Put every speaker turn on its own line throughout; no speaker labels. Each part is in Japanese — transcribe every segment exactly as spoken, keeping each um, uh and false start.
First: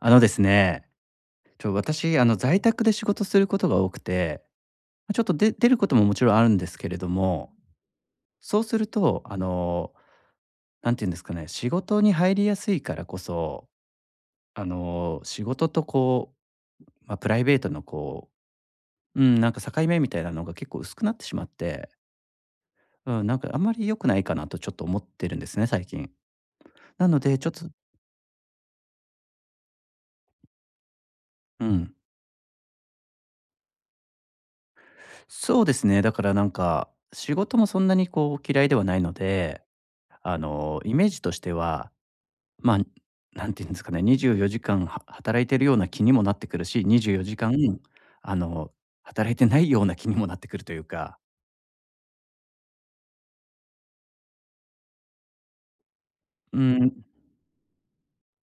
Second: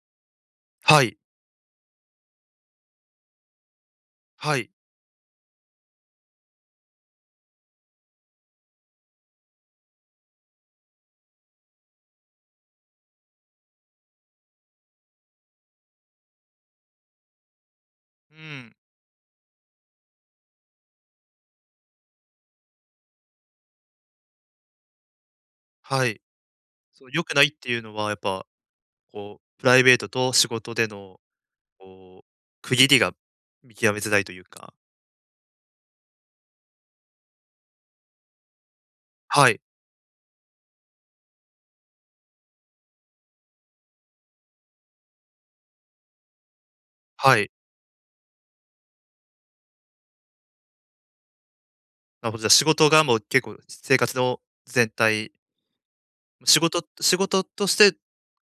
あのですね、
はい。
ちょ、私、あの、在宅で仕事することが多くて、
はい。
ま、ちょっとで出ることももちろんあるんですけれども、そうすると、あの、なんて言うんですかね、仕事に入りやすいからこそ、あの、仕事とこう、まあ、プライベートのこ
うん。
う、うん、なんか境目みたいなのが結構薄くなってしまって、うん、なんかあんまり良くないかなとちょっと思ってるんですね、最
は
近。
い。そ
な
う、
の
良く
で、
な
ち
い
ょ
っ
っと
ていうのは、やっぱ、こう、プライベートと仕事での、
うん、
こう、区切りが見極めづらいというか。
そうですね、だからなんか、仕事もそんなにこう嫌いではないの
はい。
で、あの、イメージとしては、まあ、んていうんですかね、にじゅうよじかんは働いてるような気にもなってくるし、24
は
時
い。
間、あの、働いてないような気にもなってくるというか、
なるほど、じゃあ、仕事がもう結構生活の全体、
う
仕事
ん、
仕事として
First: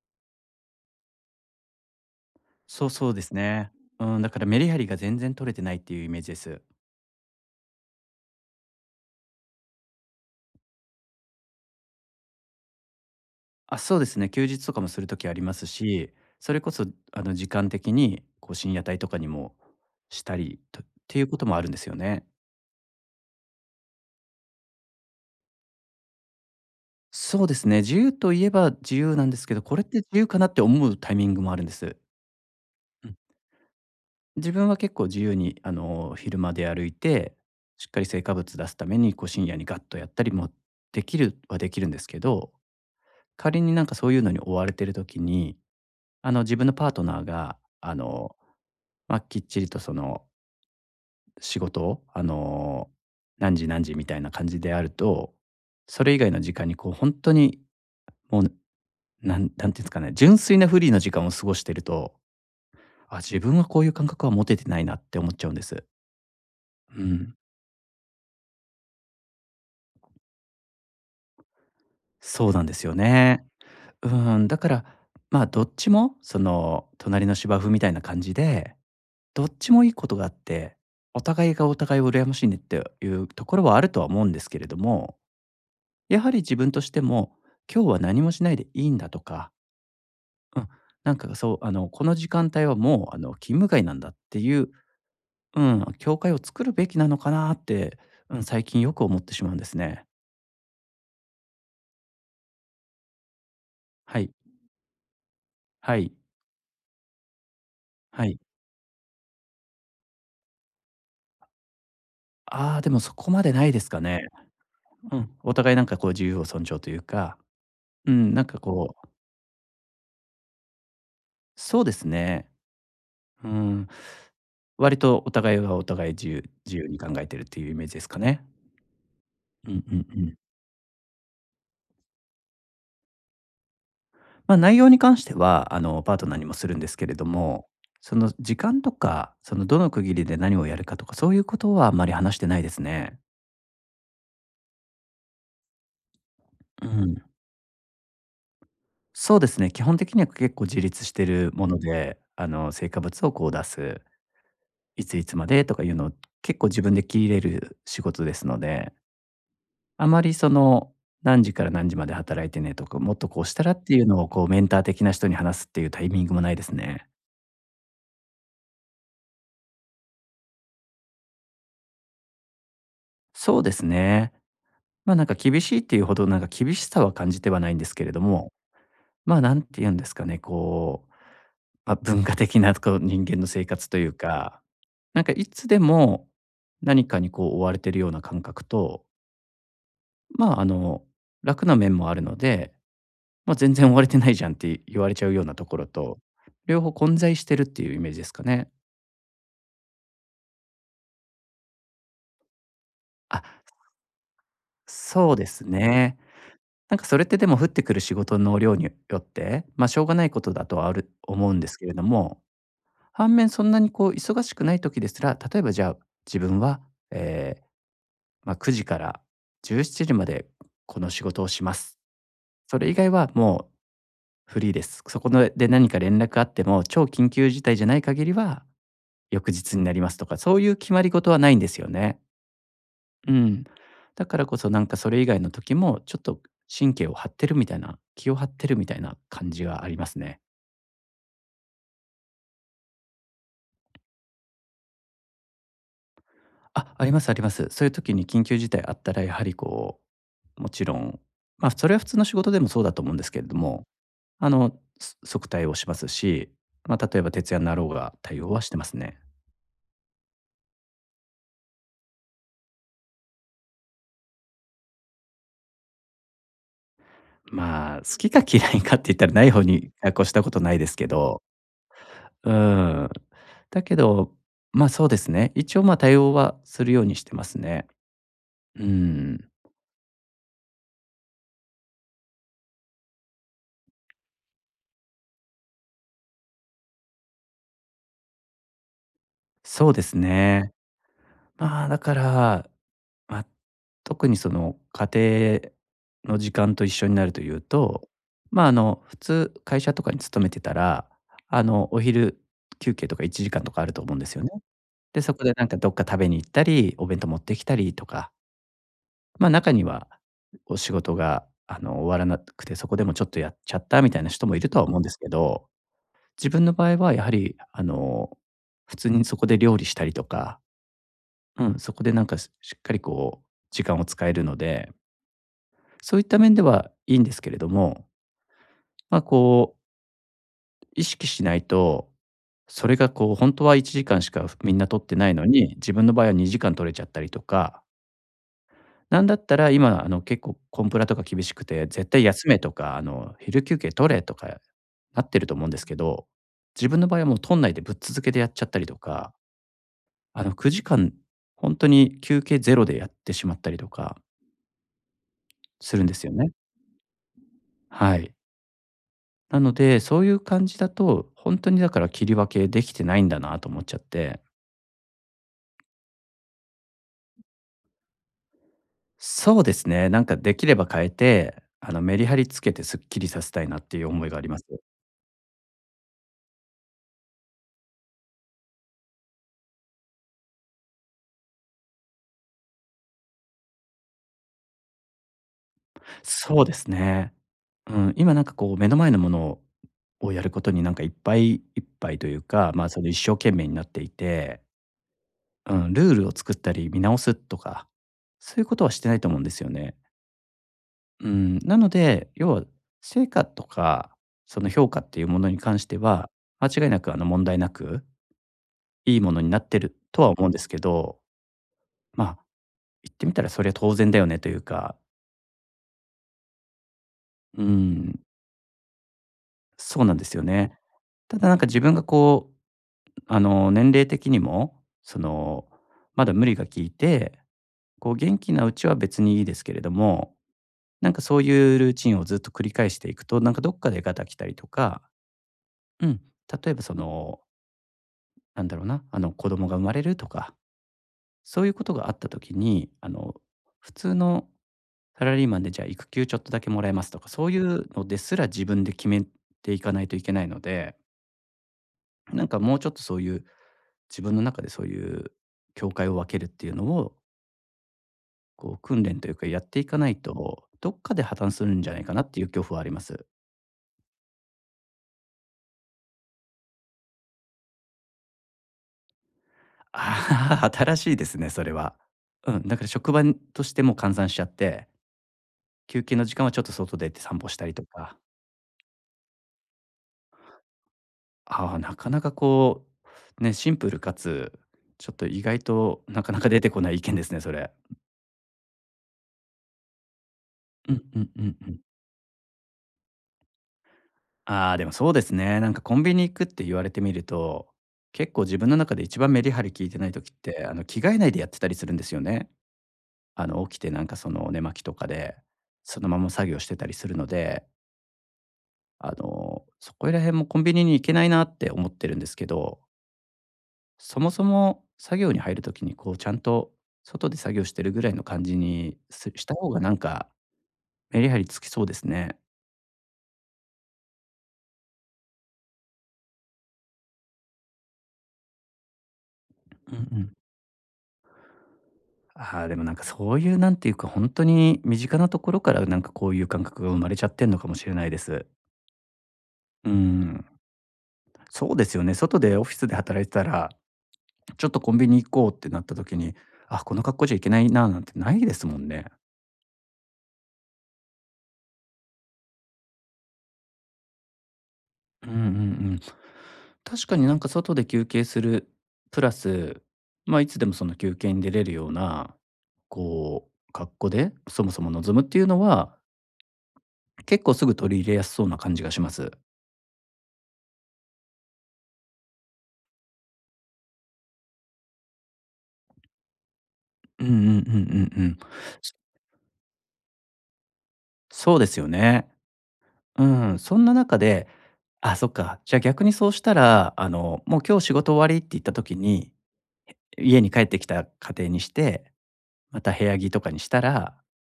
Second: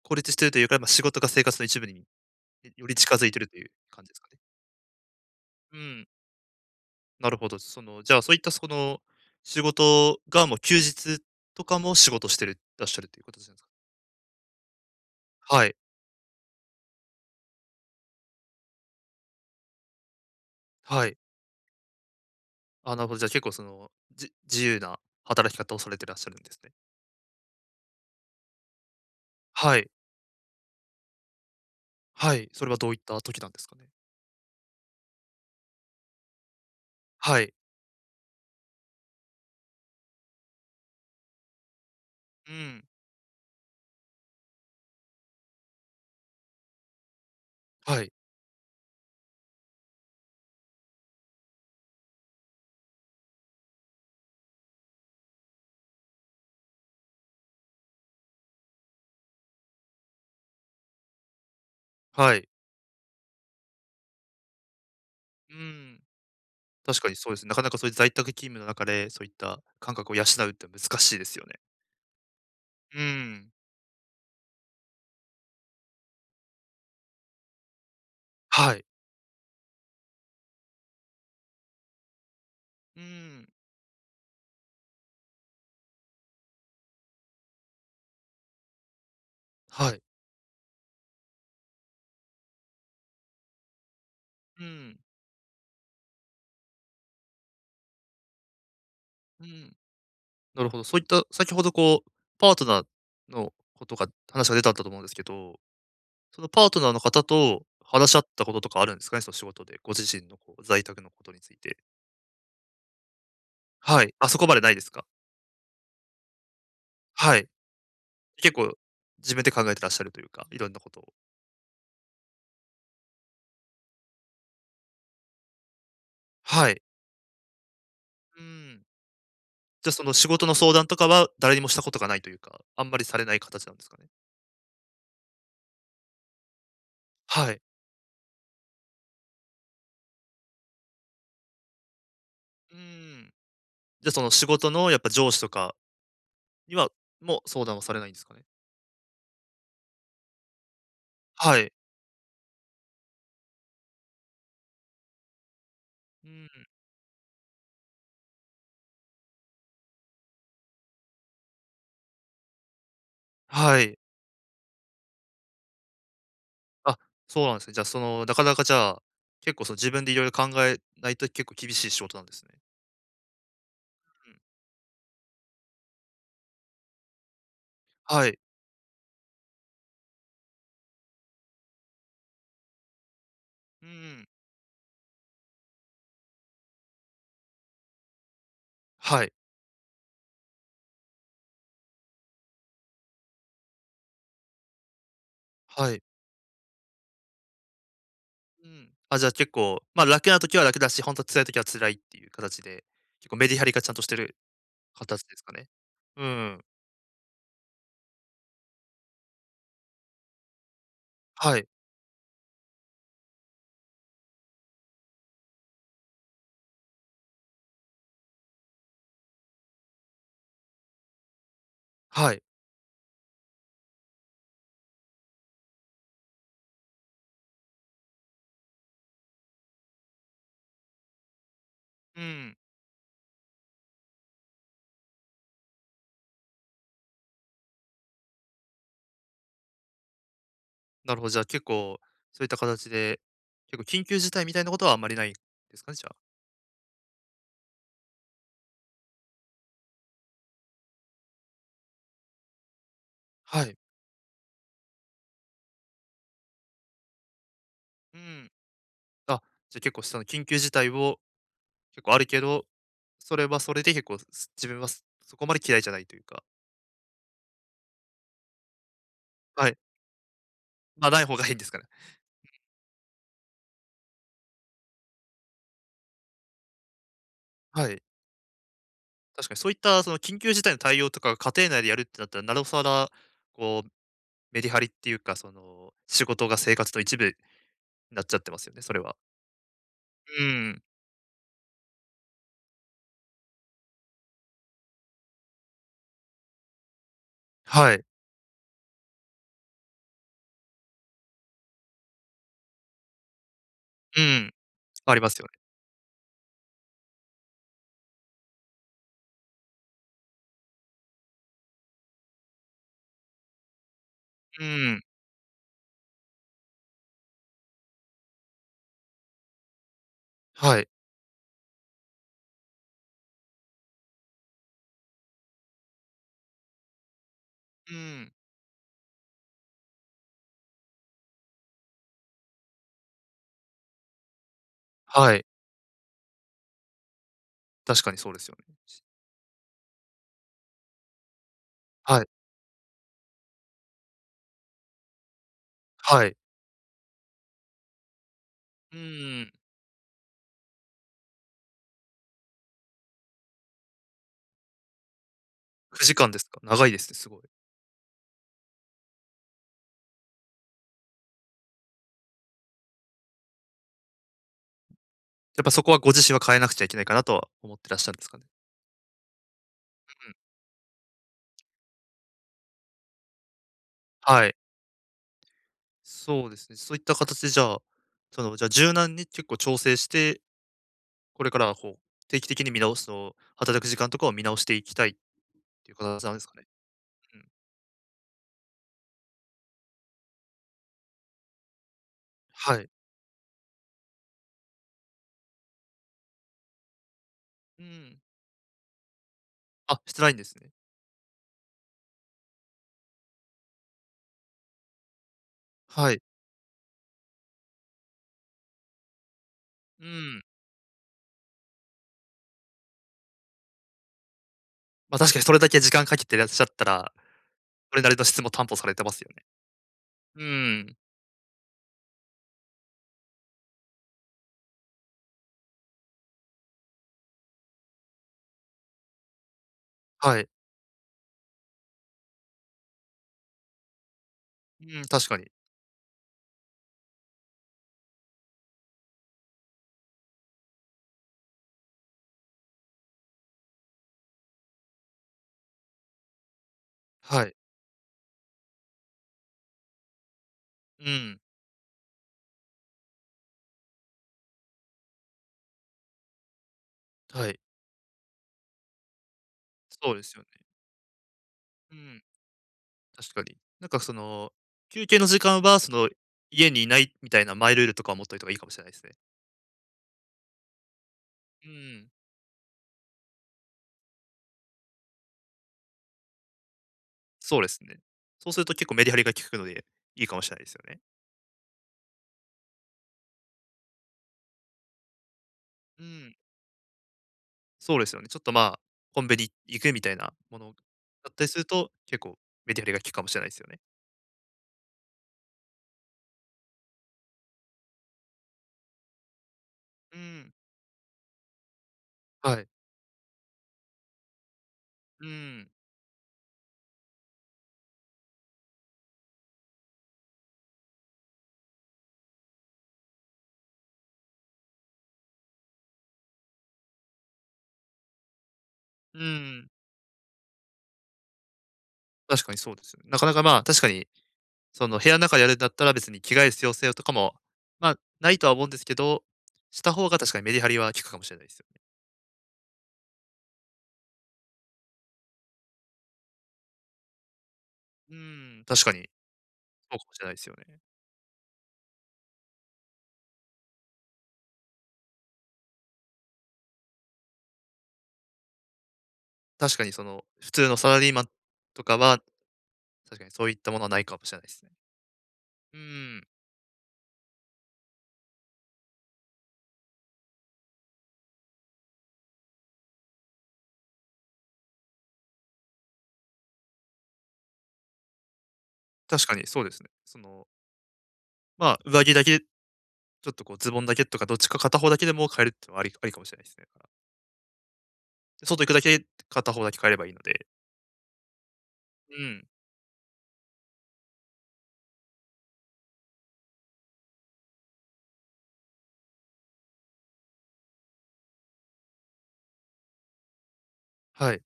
孤立してるというか、まあ、仕事が生活の一部に
そ
よ
う
り
そう
近
で
づ
す
いてるという
ね。
感じで
う
す
ん、
か
だ
ね。
からメリハリが全然取れてない
う
っていう
ん、
イメージです。
なるほど。その、じゃあ、そういったその、仕事がもう休日とかも仕事してるらっしゃるということじゃないですか？
あ、そうですね、休日とかもするときありま
は
す
い。
し、それこそあの、時間的にこう深夜帯とかにもしたりとっ
はい。
ていうこともあるんですよね。
あ、なるほど。じゃあ結構その、じ自由な働き方をされてらっしゃるんですね。
そうですね、自由といえば自由なんですけど、こ
は
れっ
い。
て自由かなって思うタイミングもあるんです。
はい。それはどういっ
うん、
た時なんですかね？
自分は結構自由にあの昼間で歩いて、
はい。
しっかり成果物出すためにこう深夜にガッとやったりもできるはできるんですけど、
うん。
仮になんかそういうのに追われてる時に、あの自分のパートナーがあ
はい。
の、まあ、きっちりとその仕事をあの何時何時みたいな感じであると、それ以外の時間にこう本当にもう、なんなんていうんですかね、純粋なフリーの時間を過ごしてると、
はい。
あ、自分はこういう感覚は持ててないなって思っちゃう
う
んです。
ん。確
う
かにそう
ん、
ですね。なかなかそういう在宅勤務の中で、そういった感覚を養うって難しいですよね。
そうなんですよ
う
ね。
ん。
うん、だから、まあ、どっちも、その、隣の芝生みたいな感じ
は
で、
い。
どっちもいいことがあって、お互いがお互いを羨ましいねって
う
いうと
ん。
ころはあるとは思うんですけれども、やはり自分としても、今日は何もしないでいいんだとか、
はい。
うん、なんかそう、あの、この時間帯はもう、あの、勤務外なんだってい
う
う、
ん。
うん、教会を作るべきなのかなって、うん、最近よく思ってし
う
まうんで
ん。
すね。
なるほど。そういった先ほどこう、パートナーのことが
はい、
話が出たと思うんですけど、
はい、
そのパートナーの方と話し合
は
っ
い。
たこととかあるんですかね？その仕事で、ご自身のこう在宅のことについて。
ああ、でもそこまでないですか
はい。
ね。
あ、そこまでないですか？
うん。お互いなんかこう自由を尊重というか、
はい。
うん、なん
結
か
構
こう、
自分で考えてらっしゃるというか、いろんなことを。
そうですね。うん。割とお互いがお互い自由
は
自
い。
由に考えてるっていうイメージですか
う
ね。
ん。
うん
じゃ、あ
う
そ
ん
の
う
仕
ん。
事の相談とかは誰にもしたことがないというか、あんまりされない形なんですかね？
ま、内容に関しては、あの、パートナーにもするんですけれど
はい。
も、その時間とか、そのどの区切りで何をやるかとか、そういうことはあんまり話してないで
う
すね。
ん。じゃ、あその仕事のやっぱ上司とかに
う
は
ん。
も相談はされないんですかね？
そうですね、基本的には結構自立してる
は
も
い。
ので、あの、成果物をこう出す。いついつまでとかいうのを
うん。
結構自分で切れる仕事ですので、あまりその、何時から何時まで働いてねとか、もっとこうしたらっ
は
て
い。
いうのをこうメンター的な人に話すっていうタイミングもないです
あ、
ね。
そうなんですね。じゃ、あその、なかなかじゃあ、結構その自分でいろいろ考えないと結構厳しい仕事なんですね。
そうです
う
ね。
ん。
まあ、なんか厳しいっていうほどなんか厳しさは感じてはないんですけれど
はい。
も、まあ、んて言うんですかね、こう、まあ、文化的なこう人間の生
う
活という
ん。
か、なんかいつでも何かにこう追われてるような感覚と、
はい、
まあ、あの、楽な面もあるので、まあ、全然追われてないじゃんって言われちゃうようなところ
はい。
と、両方混在してるっていうイメージですか
う
ね。
ん。あ、じゃあ結構、ま、楽な時は楽だし、本当辛い時は辛いっていう形で、結構メリ
あ、
ハリがちゃんとしてる形
そう
です
で
か
す
ね？
ね。
うん。
なんかそれってでも降ってくる仕事の量によって、ま、しょうがないことだとはある思う
は
んで
い。
すけれども、反面そんなにこう忙しくない時ですら、例えばじゃあ、自分は、ええ、まあ、くじからじゅうしちじまでこの仕事をします。
はい。
それ以外はもうフリーです。そこので何か連絡あっても、超緊急事態じゃない限りは翌日になりますとか、そういう決まり事はないんですよね。
うん。
うん。だからこそなんかそれ以外の時も、ちょっと神経を張ってるみたいな、気を張ってるみたいな感じがありますね。
なるほど、じゃあ結構、そういった形で、結構緊急事態みたいなことはあんまりないですかね、じゃあ。
あ、ありますあります。そういう時に緊急事態あったらやはりこう、もちろん、ま、それは普通の仕事でもそうだと思うんですけれど
はい。
も、あの、そ即対応しますし、ま、例えば徹夜になろうが
う
対応
ん。
はしてますね。
あ、じゃあ結構その緊急事態を結構あるけど、それはそれで結構、す自分はそそこまで嫌いじゃないというか、
まあ、好きか嫌いかって言ったらない方
はい。
に、あ、越したことないですけ
ま、ない方
ど。
がいいんですかね？
うん。だけど、ま、そうですね。一応、ま、対応はするようにしてますね。
はい。
うん。
確かにそういったその緊急事態の対応とかが家庭内でやるってなったら、なおさら、こう、メリハリっていうか、その、仕事が生活の一部になっちゃってますよね、それは。
そうです
う
ね。
ん。
まあ、だから、まあ、特にその家庭の時間と一緒になるという
はい。
と、ま、ああの、普通会社とかに勤めてたら、あの、お昼休憩とかいちじかんとかあると思うん
う
ですよね。
ん。あ
で、
りま
そ
す
こ
よ
で
ね。
なんかどっか食べに行ったり、お弁当持ってきたりとか、ま、中には、お仕事が、あの、終わらなくて、そこでもちょっとやっちゃったみたいな人もい
う
るとは思う
ん。
んですけど、自分の場合はやはり、あの、普通にそこで料理したりとか、
はい。
うん、そこでなんかししっかりこう時間を使えるので、そういった面ではいいんですけれど
う
も、
ん。
ま、こう意識しないと、それがこうほんはいちじかんしかみんな取ってない
は
の
い。
に、自分の場合はにじかん取れちゃったりとか。
確かにそうですよね。
なんだったら今、あの、結構コンプラとか厳しくて、絶
は
対
い。
休めとか、あの、昼休憩取れとかなってると思うんですけど、
はい。
自分の場合はもう取んないでぶっ続けでやっちゃったりと
う
か、
ん。
あの、くじかん本当に休憩ゼロでやってしまったりとかするんで
9
す
時間
よ
です
ね。
か。長いですね、すごい。
はい。なので、そういう感じだと、本当にだから切り分けできてないんだなと思っちゃって。
やっぱそこはご自身は変えなくちゃいけないかなとは思ってらっしゃるんですかね。
そうですね、なん
うん。
かできれば変えて、あの、メリハリつけてすっきりさせたいなっていう思いがあり
はい。
ます。
そうですね。そういった形でじゃあ、その、じゃあ柔軟に結構調整してこれからはこう、定期的に見直すのを働く時間とかを見直していきたいっていう形なんですか
そう
ね？
ですね。
うん。
うん、今なんかこう目の前のものををやることになんかいっぱいいっぱいというか、
は
まあ、
い。
その一生懸命になっていて、うん、ルールを作ったり見直すと
う
か、
ん。
そういうことはしてないと思うんですよね。
あ、してないんですね。
うん、なので、要は成果とか、その評価っていうものに関して
はい。
は、間違いなくあの問題なく、いいものになってる
う
とは
ん。
思うんですけど、まあ、言ってみたらそれは当然だよねというか、
ま、確かにそれだけ時間かけていらっしゃったら、
う
それなり
ん、
の質も担保されてますよね。
そうなんです
う
よ
ー
ね。
ん。
ただなんか自分がこうあの、年齢的にも、その、まだ無理がきいて、こう元気なうちは別にいいですけれども、
はい。
なんかそういうルーチンをずっと繰り返していくと、なんかどっかでガタきたりと
う
か、
ん、確かに。
うん、例えばその、なんだろうな、あの子供が生まれるとか、そういうことがあった時に、あの、普通のサラリーマンでじゃあ育休ちょっとだけもらえますとか、
は
そう
い。
いうのですら自分で決めていかないといけないので、
うん。
なんかもうちょっとそういう、自分の中でそういう境界を分けるっていうのを、
はい。
こう訓練というかやっていかな
そ
い
うですよ
と、
ね。
どっかで破綻するんじゃ
う
ないかな
ん、
っていう恐怖はあります。
確かに。なんかその、休憩の時間はその、家にいないみたいなマイルールとかを持っといた方がいいかもしれないですね。
ああ、新しいですね、そ
う
れは。
ん、
うん、だから職場としても換算しちゃって、休憩の時間はちょっと外出て散歩し
そう
た
で
りと
すね。
か。
そうすると結構メリハリが効くので、いいかもしれないですよね。
ああ、なかなかこう、ね、シンプルかつ、ちょっと意外と
う
なか
ん。
なか出てこない意見ですね、それ。
そうですよね。ちょっと、まあ、コンビニ行くみたいなもの
うんう
だ
ん
っ
う
たり
ん
する
うん。
と、結構メディハリが効くかもしれないですよね。
ああ、でもそうですね。なんかコンビニ行くって言われてみると、結構自分の中で一番メリハリ効いてない
う
時っ
ん。
て、あの、着替えないでやってたりするんですよね。
はい。
あの、起きてなんかその寝巻きとか
う
で、
ん。
そのまま作業してたりするので、あの、そこら辺もコンビニに行けないなって思ってるんですけど、そもそも作業に入る時にこうちゃんと外で作業してるぐらいの感じに
う
すした方
ん。
がなんかメリハリつきそうですね。
確かにそうですよね。なかなか、まあ、確かに、その、部屋の中でやるんだったら別に着替える必要性とかも、まあ、ないとは思うんですけど、した
う
方
ん
が
うん。
確かにメリハリは効くかもしれないですよね。
ああ、でもなんかそういうなんていうか、本当に身近なところからなんかこういう感覚が生まれちゃってんのかもしれない
う
です。
ん。確かに、
う
そうかもしれないで
ん、
すよね。
そうですよね。外でオフィスで働いてたら、ちょっとコンビニ行こうってなった時に、あ、この格好じゃいけないななんてないですもんね。
確かに、その、普通のサラリーマンとかは、確かにそういったものはないかもしれないですね。
うんうんう
う
ん。
ん。
確かになんか外で休憩する、プラス、ま、いつでもその休憩に出れるような、こう、格好で、そもそも望むっていうのは、結構すぐ取り入れやすそうな感じがしま
確
す。
かにそうですね。その、まあ、上着だけちょっとこうズボンだけとか、どっちか片方だけでも変えるってのはありありかもしれないですね。
うんうんうんうんうん。
外行くだけ、片方だけ変えればいいので。
そうですよ
う
ね。
ん。
うん、そんな中で、あ、そっか、じゃあ逆にそうしたら、あの、もう今日仕事終わりって言った時に、家に帰ってきた家庭にして、また部屋着とかにしたら、
はい。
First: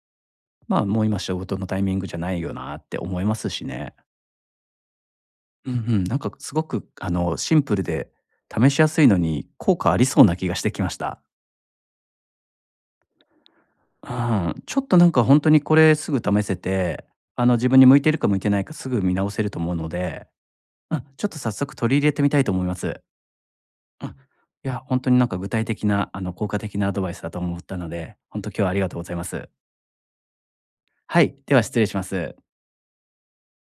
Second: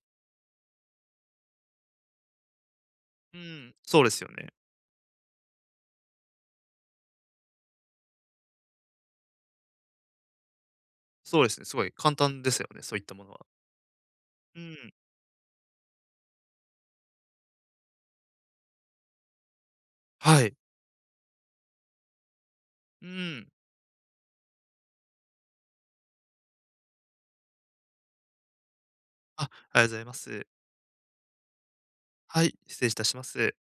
まあもう今仕事のタイミングじゃないよなって思いま
う
すし
ん、
ね。
そうですよね。
うんうん、なんかすごくあのシンプルで試しやすいのに効果ありそうな気がしてきました。
そうですね、すごい簡単ですよね、そういったものは。
う
う
ん、ちょっ
ん。
となんか本当にこれすぐ試せて、あの自分に向いてるか向いてないかすぐ見直せると思うので、
はい。
うん、ちょっと早速取り入れてみたいと思います。
うん。
うん。いや、本当になんか具体的な、あの、効果的なアドバイスだと思ったので、本当今日はありがとうございま
あ、あ
す。
りがとうございます。
はい、では失礼します。
はい、失礼いたします。